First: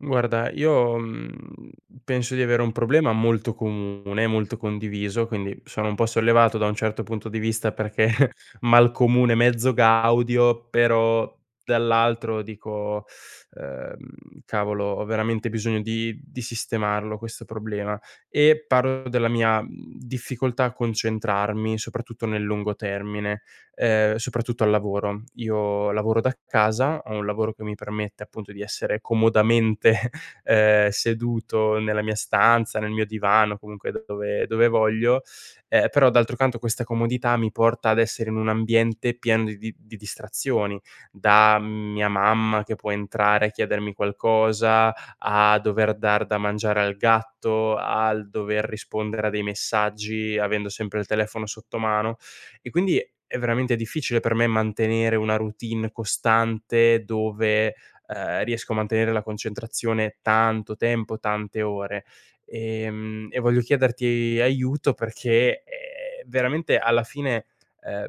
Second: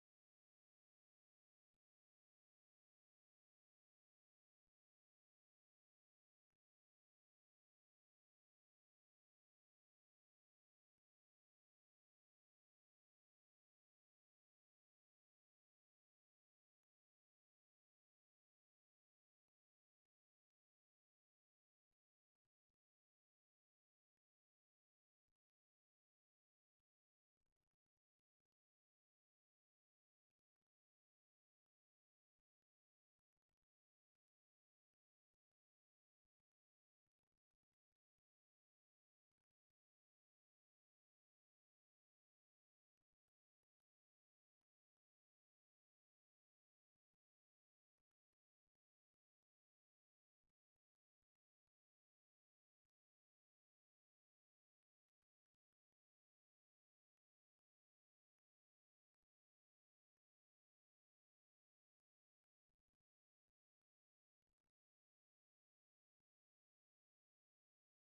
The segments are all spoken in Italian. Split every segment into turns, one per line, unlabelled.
Guarda, io, mhmm, penso di avere un problema molto comune, molto condiviso, quindi sono un po' sollevato da un certo punto di vista, perché "Mal comune, mezzo gaudio", però, dall'altro dico: "Uhm, cavolo, ho veramente bisogno di di sistemarlo questo problema". E parlo della mia, mhmm, difficoltà a concentrarmi, soprattutto, nel lungo termine, ehm, soprattutto al lavoro. Io lavoro da casa, ho un lavoro che mi permette, appunto, di essere comodamente, uhm, seduto nella mia stanza, nel mio divano, comunque da dove dove voglio, ehm, però, d'altro canto, questa comodità mi porta ad essere in un ambiente pieno di di di distrazioni: da mia mamma che può entrare e chiedermi qualcosa, a dover dar da mangiare al gatto, al dover rispondere a dei messaggi, avendo sempre il telefono sotto mano. E, quindi, è veramente difficile per me mantenere una routine costante, dove, uhm, riesco a mantenere la concentrazione tanto tempo, tante ore. E mhmm, e voglio chiederti aiuto perché, uhm, veramente alla fine, uhm,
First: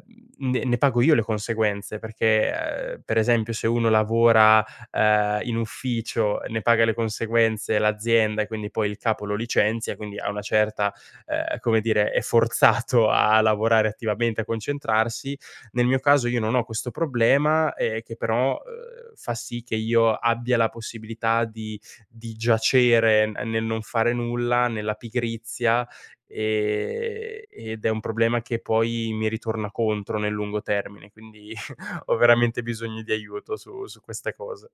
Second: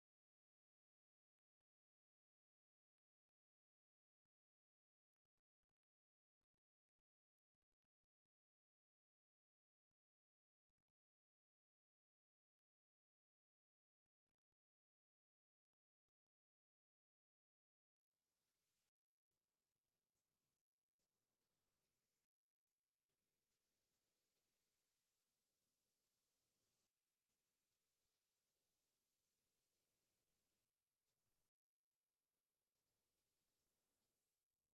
ne ne pago io le conseguenze perché, uhm, per esempio: se uno lavora, uhm, in ufficio, ne paga le conseguenze l'azienda, e, quindi, poi il capo lo licenzia, e, quindi, a una certa, uhm, come dire, è forzato a lavorare attivamente, a concentrarsi, nel mio caso, io non ho questo problema, ehm, che, però, uhm, fa sì che io abbia la possibilità di di giacere, ehm nel non fare nulla, nella pigrizia, ehm, ed è un problema che poi mi ritorna contro, nel lungo termine. Quindi, ho veramente bisogno di aiuto, su su queste cose.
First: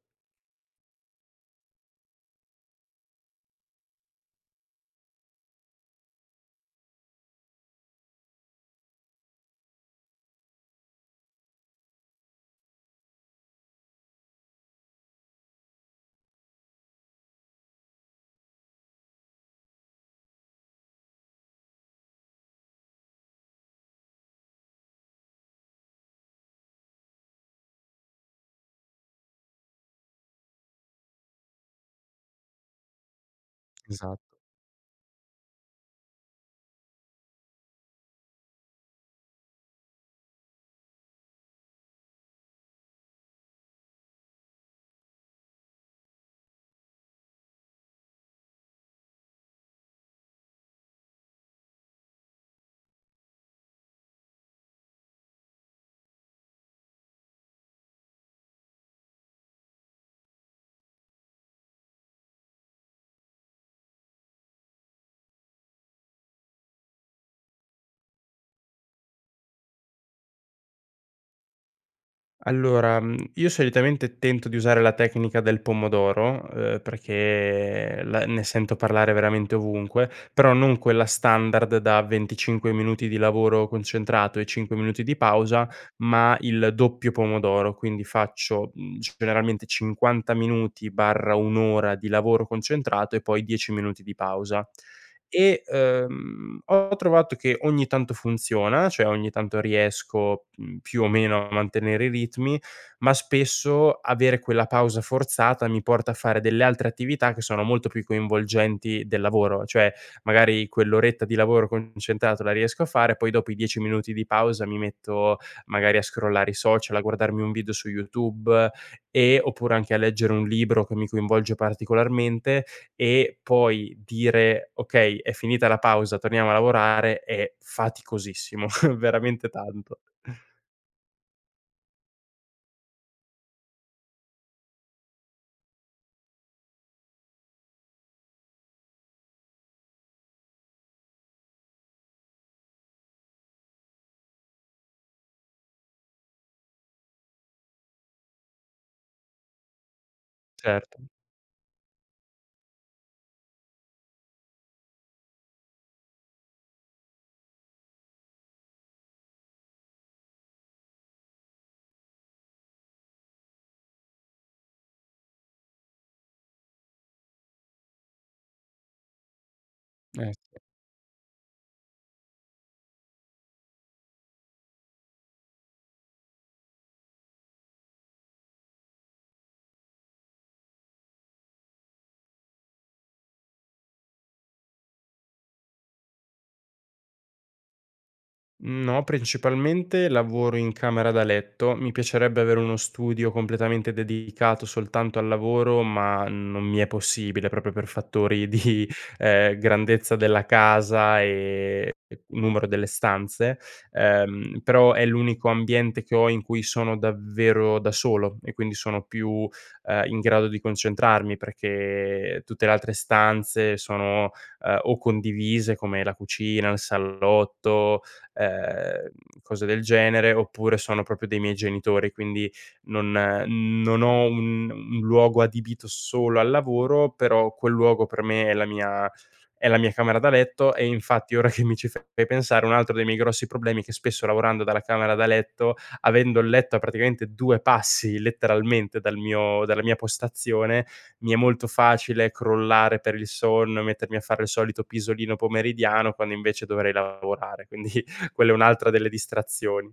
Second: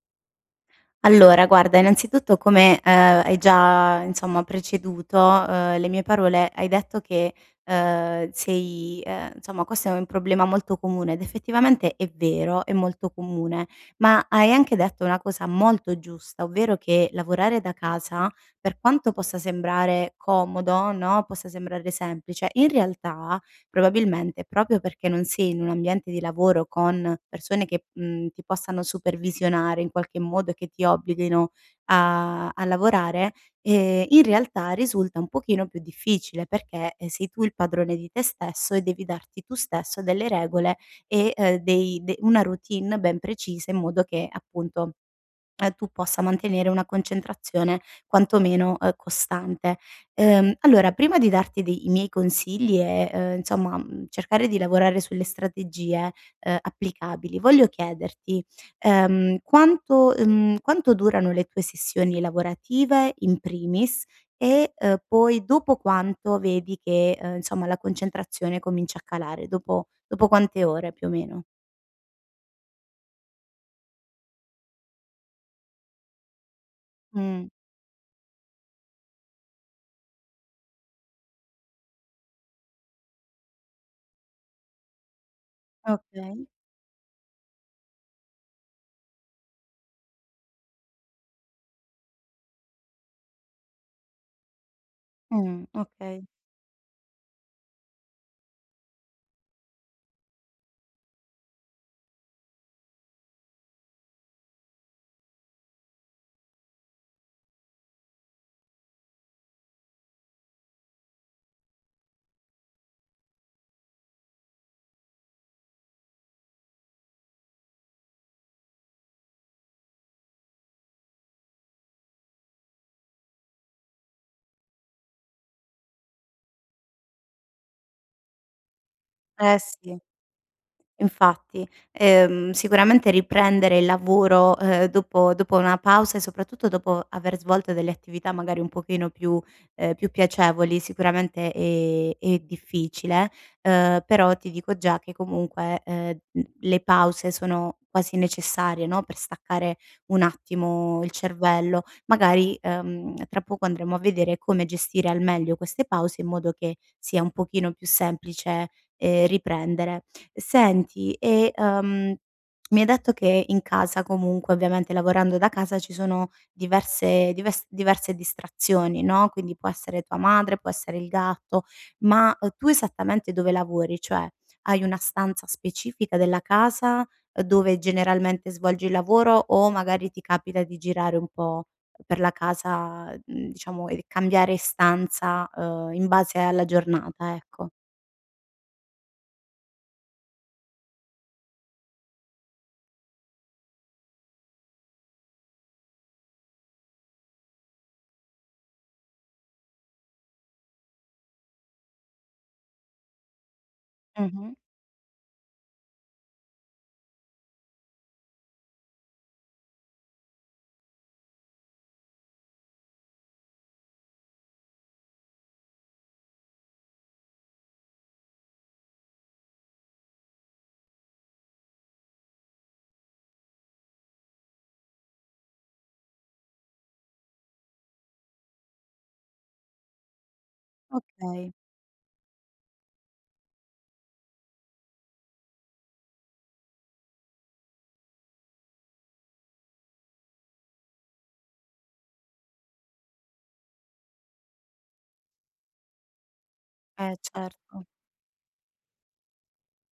Allora, guarda, innanzitutto, come, ehm, hai già, insomma, preceduto, ehm, le mie parole, hai detto che, ehm, sei, ehm insomma questo è un problema molto comune ed effettivamente è vero, è molto comune, ma hai anche detto una cosa molto giusta, ovvero che lavorare da casa, per quanto possa sembrare comodo, no, possa sembrare semplice, in realtà probabilmente proprio perché non sei in un ambiente di lavoro con persone che, mhmm, ti possano supervisionare in qualche modo, che ti obblighino a a lavorare, ehm,
Esa
in realtà risulta un pochino più difficile perché, eh, sei tu il padrone di te stesso e devi darti tu stesso delle regole e, ehm, dei de una routine ben precisa in modo che, appunto, ehm, tu possa mantenere una concentrazione quantomeno, ehm, costante. Ehm, allora, prima di darti de i miei consigli e ehm, insomma, mh, cercare di lavorare sulle strategie, ehm, applicabili, voglio chiederti: ehm, quanto, mhmm quanto durano le tue sessioni lavorative in primis, e ehm, poi dopo quanto vedi che, ehm, insomma, la concentrazione comincia a calare; dopo dopo quante ore più o meno?
Allora, mhmm, io solitamente tento di usare la tecnica del pomodoro, ehm,
Mh.
perché, ehm, la ne sento parlare veramente ovunque, però non quella standard da 25 minuti di lavoro concentrato e 5 minuti di pausa, ma
Okay.
il doppio pomodoro, quindi faccio, mhmm, c generalmente 50 minuti/1 ora di lavoro concentrato e poi 10 minuti di pausa.
Mh,
E,
okay.
ehm, ho trovato che ogni tanto funziona, cioè ogni tanto riesco, mhmm, più o meno a mantenere i ritmi, ma spesso avere quella pausa forzata mi porta a fare delle altre attività che sono molto più coinvolgenti del lavoro. Cioè magari quell'oretta di lavoro concentrato la riesco a fare, poi dopo i 10 minuti di pausa mi metto magari a scrollare i social, a guardarmi un video su YouTube e oppure anche a leggere un libro che mi coinvolge particolarmente e poi dire: "Okay, è finita la pausa, torniamo a lavorare", è faticosissimo, veramente
Eh
tanto.
si. Infatti. Ehm, sicuramente riprendere il lavoro, ehm, dopo dopo una pausa e soprattutto dopo aver svolto delle attività, magari un pochino più, ehm più piacevoli, sicuramente è è difficile, ehm, però ti dico già che comunque, ehm, l le pause sono quasi necessarie, no, per staccare un attimo
Certo.
il cervello. Magari, ehm, tra poco andremo a vedere come gestire al meglio queste pause in modo che sia un pochino più semplice, ehm, riprendere. Senti e, ehm, mi hai detto che in casa comunque, ovviamente lavorando da casa, ci sono diverse dives diverse distrazioni, no, quindi può essere tua
Eh, sì.
madre, può essere il gatto; ma, uhm, tu esattamente dove lavori? Cioè hai una stanza specifica della casa, uhm, dove generalmente svolgi il lavoro, o magari ti capita di girare un po' per la casa e, uhm, diciamo e cambiare stanza, ehm, in base alla giornata, ecco?
Mhmm, no, principalmente lavoro in camera da letto, mi piacerebbe avere uno studio completamente dedicato soltanto al lavoro ma non mi è possibile proprio per fattori di, ehm, grandezza della casa, ehm, e numero delle stanze;
Mh-mh.
ehm, però è l'unico ambiente che ho in cui sono davvero da solo e quindi sono più, ehm, in grado di concentrarmi, perché, ehm, tutte le altre stanze sono, ehm, o condivise come la cucina, il salotto, ehm, cose del genere, oppure sono proprio dei miei genitori. Quindi non, ehm, mhmm non ho un un luogo adibito solo al lavoro, però quel luogo per me è la mia é la mia camera da letto. E infatti ora
Okay.
che mi ci fai pe pensare un altro dei miei grossi problemi è che spesso lavorando dalla camera da letto, avendo il letto a praticamente due passi letteralmente dal mio dalla mia postazione, mi è molto facile crollare per il sonno, mettermi a fare il solito pisolino pomeridiano, quando invece dovrei
Eh,
lavorare;
certo.
quindi quella è un'altra delle distrazioni.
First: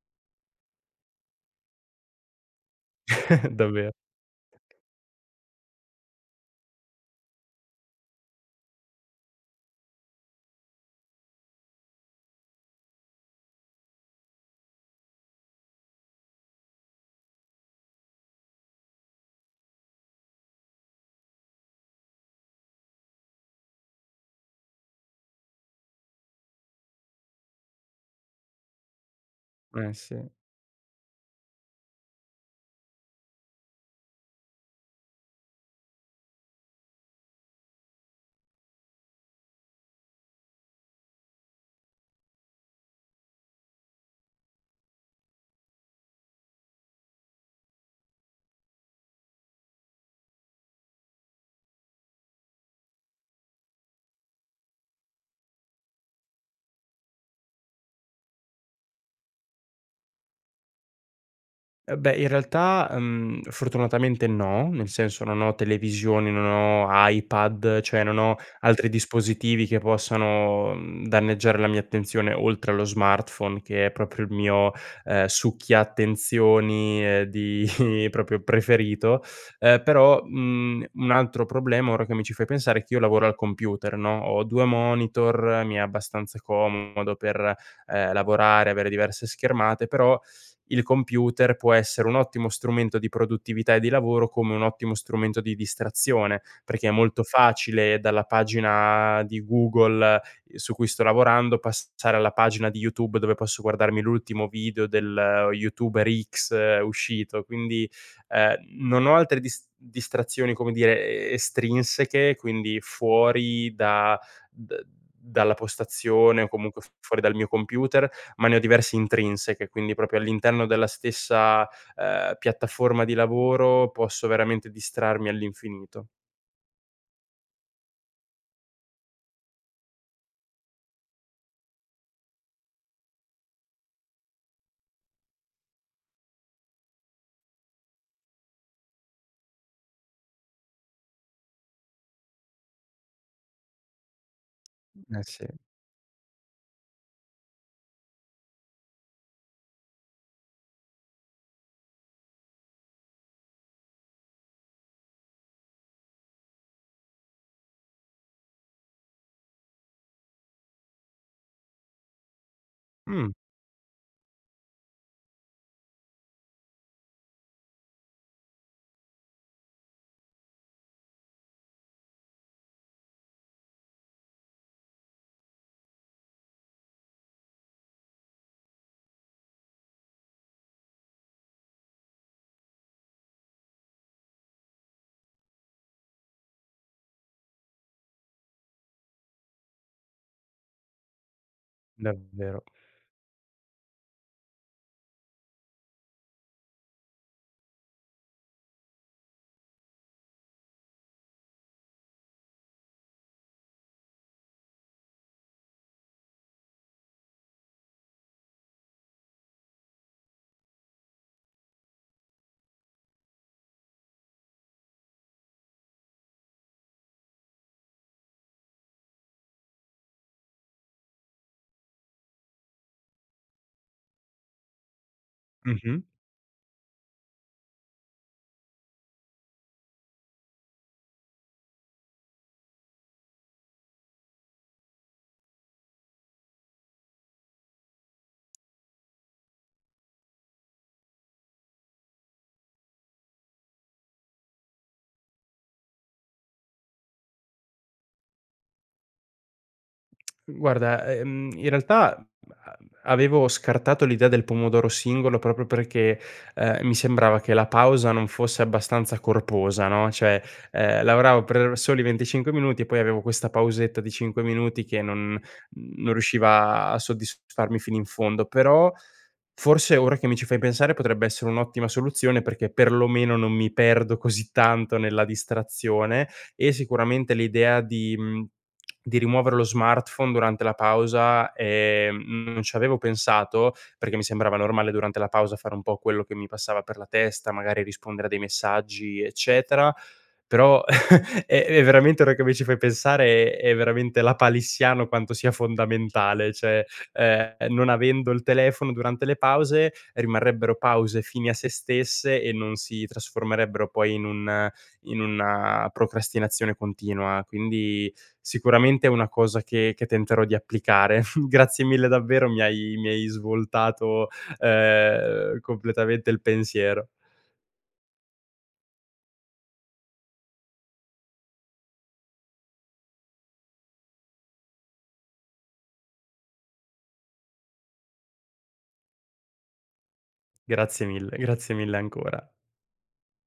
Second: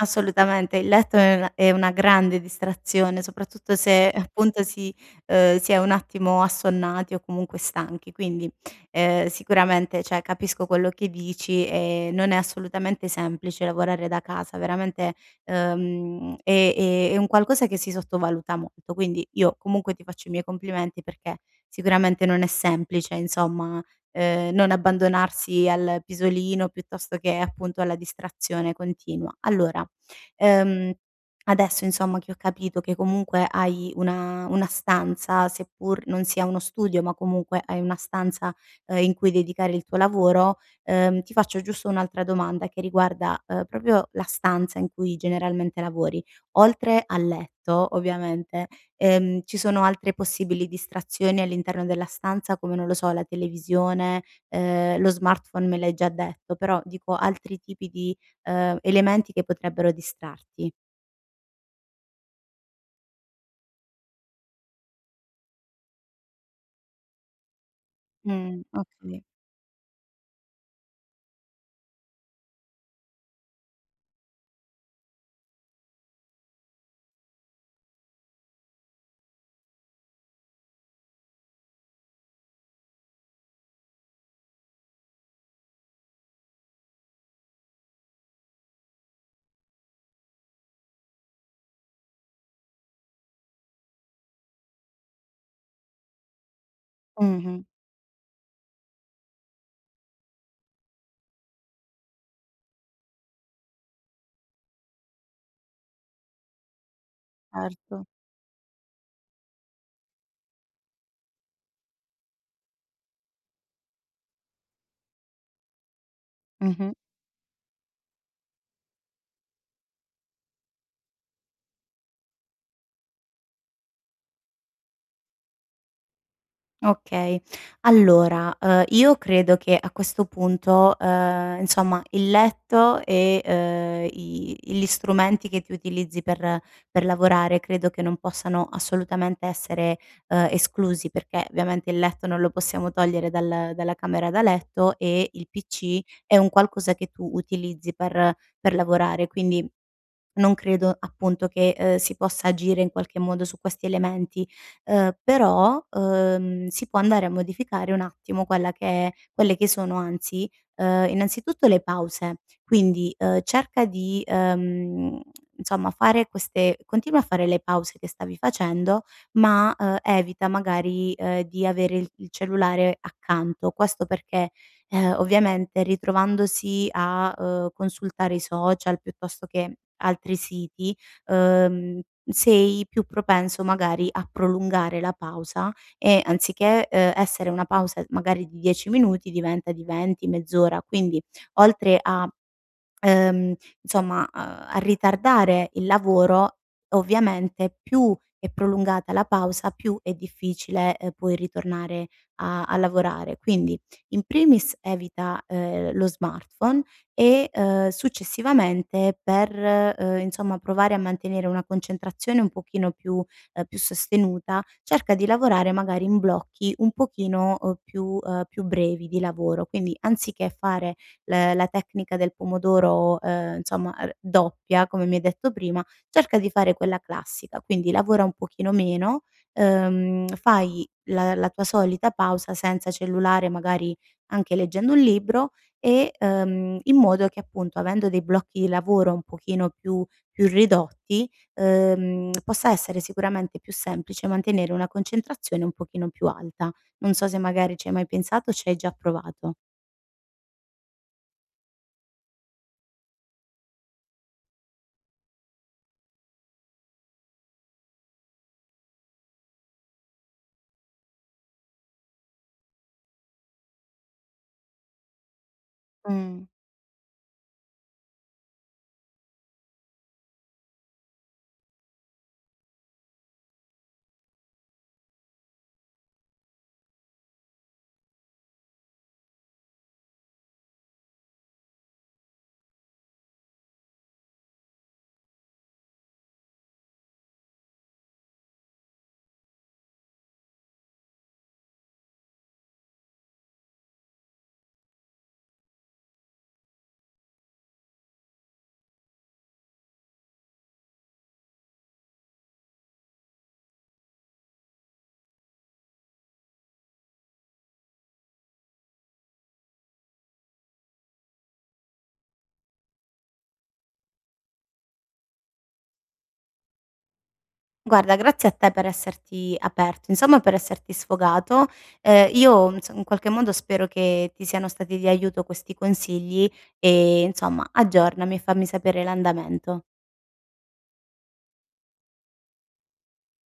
Assolutamente, il letto è una è una grande distrazione, soprattutto
Davve
se, appunto, si ehm, si è un attimo assonnati o comunque stanchi, quindi, ehm, sicuramente, cioè, capisco quello che dici e non è assolutamente semplice lavorare da casa, veramente, ehm, è è è un qualcosa che si sottovaluta molto, quindi io comunque ti faccio i miei complimenti perché sicuramente non è semplice, insomma, ehm, non abbandonarsi al pisolino piuttosto che, appunto, alla distrazione continua. Allora,
Eh, sì.
ehm, adesso, insomma, che ho capito che comunque hai una una stanza, seppur non sia uno studio, ma comunque hai una stanza, ehm, in cui dedicare il tuo lavoro, ehm, ti faccio giusto un'altra domanda che riguarda, ehm, proprio la stanza in cui generalmente lavori. Oltre al letto, ovviamente, ehm, ci sono altre possibili distrazioni all'interno della stanza, come, non lo so, la televisione? Ehm, lo smartphone me l'hai già detto, però, dico, altri tipi di, ehm, elementi che potrebbero distrarti.
Eh, beh, in realtà, mhmm, fortunatamente, no, nel senso non ho televisioni, non ho iPad, cioè non ho
Mh,
altri
okay.
dispositivi che possano, mhmm, danneggiare la mia attenzione oltre allo smartphone, che è proprio il mio, ehm, succhia attenzioni, uhm, di proprio preferito, ehm, però, mhmm, un altro problema, ora che mi ci fai pensare, è che io lavoro al computer, no? Ho due monitor, mi è abbastanza comodo per, ehm, lavorare, avere diverse schermate, però il computer può essere un ottimo strumento di produttività e di lavoro come un ottimo strumento di distrazione, perché è molto
Mh-mh.
facile dalla pagina di Google su cui sto lavorando passare alla pagina di YouTube, dove posso guardarmi l'ultimo video del YouTuber X uscito, quindi,
Certo.
ehm, non ho altre dis distrazioni, come dire, e estrinseche, quindi fuori da d dalla postazione o comunque f
Mh-mh.
fuori dal mio computer, ma ne ho diverse intrinseche, quindi proprio all'interno della stessa, ehm, piattaforma di lavoro, posso veramente distrarmi all'infinito.
Okay, allora, ehm, io credo che a questo punto, ehm, insomma, il letto e, ehm, i gli strumenti che tu utilizzi per per lavorare credo che non possano assolutamente essere, ehm, esclusi perché, ovviamente, il letto non lo possiamo togliere dal dalla camera da letto
Eh
e
sì.
il PC è un qualcosa che tu utilizzi per per lavorare, quindi non credo, appunto, che, uhm, si possa agire, in qualche modo, su questi elementi. Uhm, però, uhm, si può andare a modificare un attimo quella che è quelle che sono, anzi, uhm, anzi, innanzitutto, le pause, quindi,
Mh.
uhm, cerca di, uhm, insomma, fare queste continua a fare le pause che stavi facendo, ma, uhm, evita magari, uhm, di, avere i il cellulare accanto. Questo perché, uhm, ovviamente, ritrovandosi a, uhm, consultare i social piuttosto che altri siti, uhm, sei più propenso magari a prolungare la pausa e, anziché, uhm, essere una pausa magari di 10 minuti, diventa di 20, mezz'ora, quindi oltre a
Davvero.
uhm, insomma, a a ritardare il lavoro, ovviamente, più è prolungata la pausa più è difficile, uhm, poi ritornare a a lavorare. Quindi, in primis, evita, ehm, lo smartphone e, uhm, successivamente, per, uhm, insomma, provare a mantenere una concentrazione un pochino più uhm, più sostenuta, cerca di lavorare magari in blocchi un pochino, uhm, più uhm, più brevi di lavoro, quindi anziché fare l la tecnica del pomodoro, uhm, insomma, uhm, doppia, come mi hai detto prima,
Mh-mh.
cerca di fare quella classica, quindi lavora un pochino meno, uhm, fai la la tua solita pausa senza cellulare, magari anche leggendo un libro e uhm, in modo che, appunto, avendo dei blocchi di lavoro un pochino più più ridotti, uhm, possa essere sicuramente più semplice mantenere una concentrazione un pochino più alta. Non so se magari ci hai mai pensato o ci hai già provato.
Guarda, ehm, in realtà a avevo scartato l'idea del pomodoro singolo proprio perché, ehm, mi sembrava che la pausa non fosse abbastanza corposa, no, cioè, ehm, lavoravo per soli 25 minuti e poi avevo questa pausetta di 5 minuti che non non
Mh.
riusciva a soddisfarmi fino in fondo. Però, forse ora che mi ci fai pensare, potrebbe essere un'ottima soluzione perché perlomeno non mi perdo così tanto nella distrazione, e sicuramente l'idea di, mhmm di rimuovere lo smartphone durante la pausa, ehm, non ci avevo pensato perché mi sembrava normale durante la pausa fare un po' quello che mi passava per la testa, magari rispondere a dei messaggi, eccetera; però è è veramente ora che mi ci fai pensare, è veramente lapalissiano quanto sia fondamentale, cioè, ehm, non avendo il telefono durante le pause rimarrebbero pause fini a sé stesse e non si trasformerebbero poi in un in una procrastinazione continua; quindi sicuramente è una cosa che che tenterò di applicare. Grazie mille, davvero, mi hai mi hai svoltato, ehm, completamente il pensiero.
Guarda, grazie a te per esserti aperto insomma per esserti sfogato. Ehm, io ins in qualche modo spero che ti siano stati di aiuto questi consigli e, insomma, aggiornami, fammi sapere l'andamento.
Grazie mille, grazie mille ancora.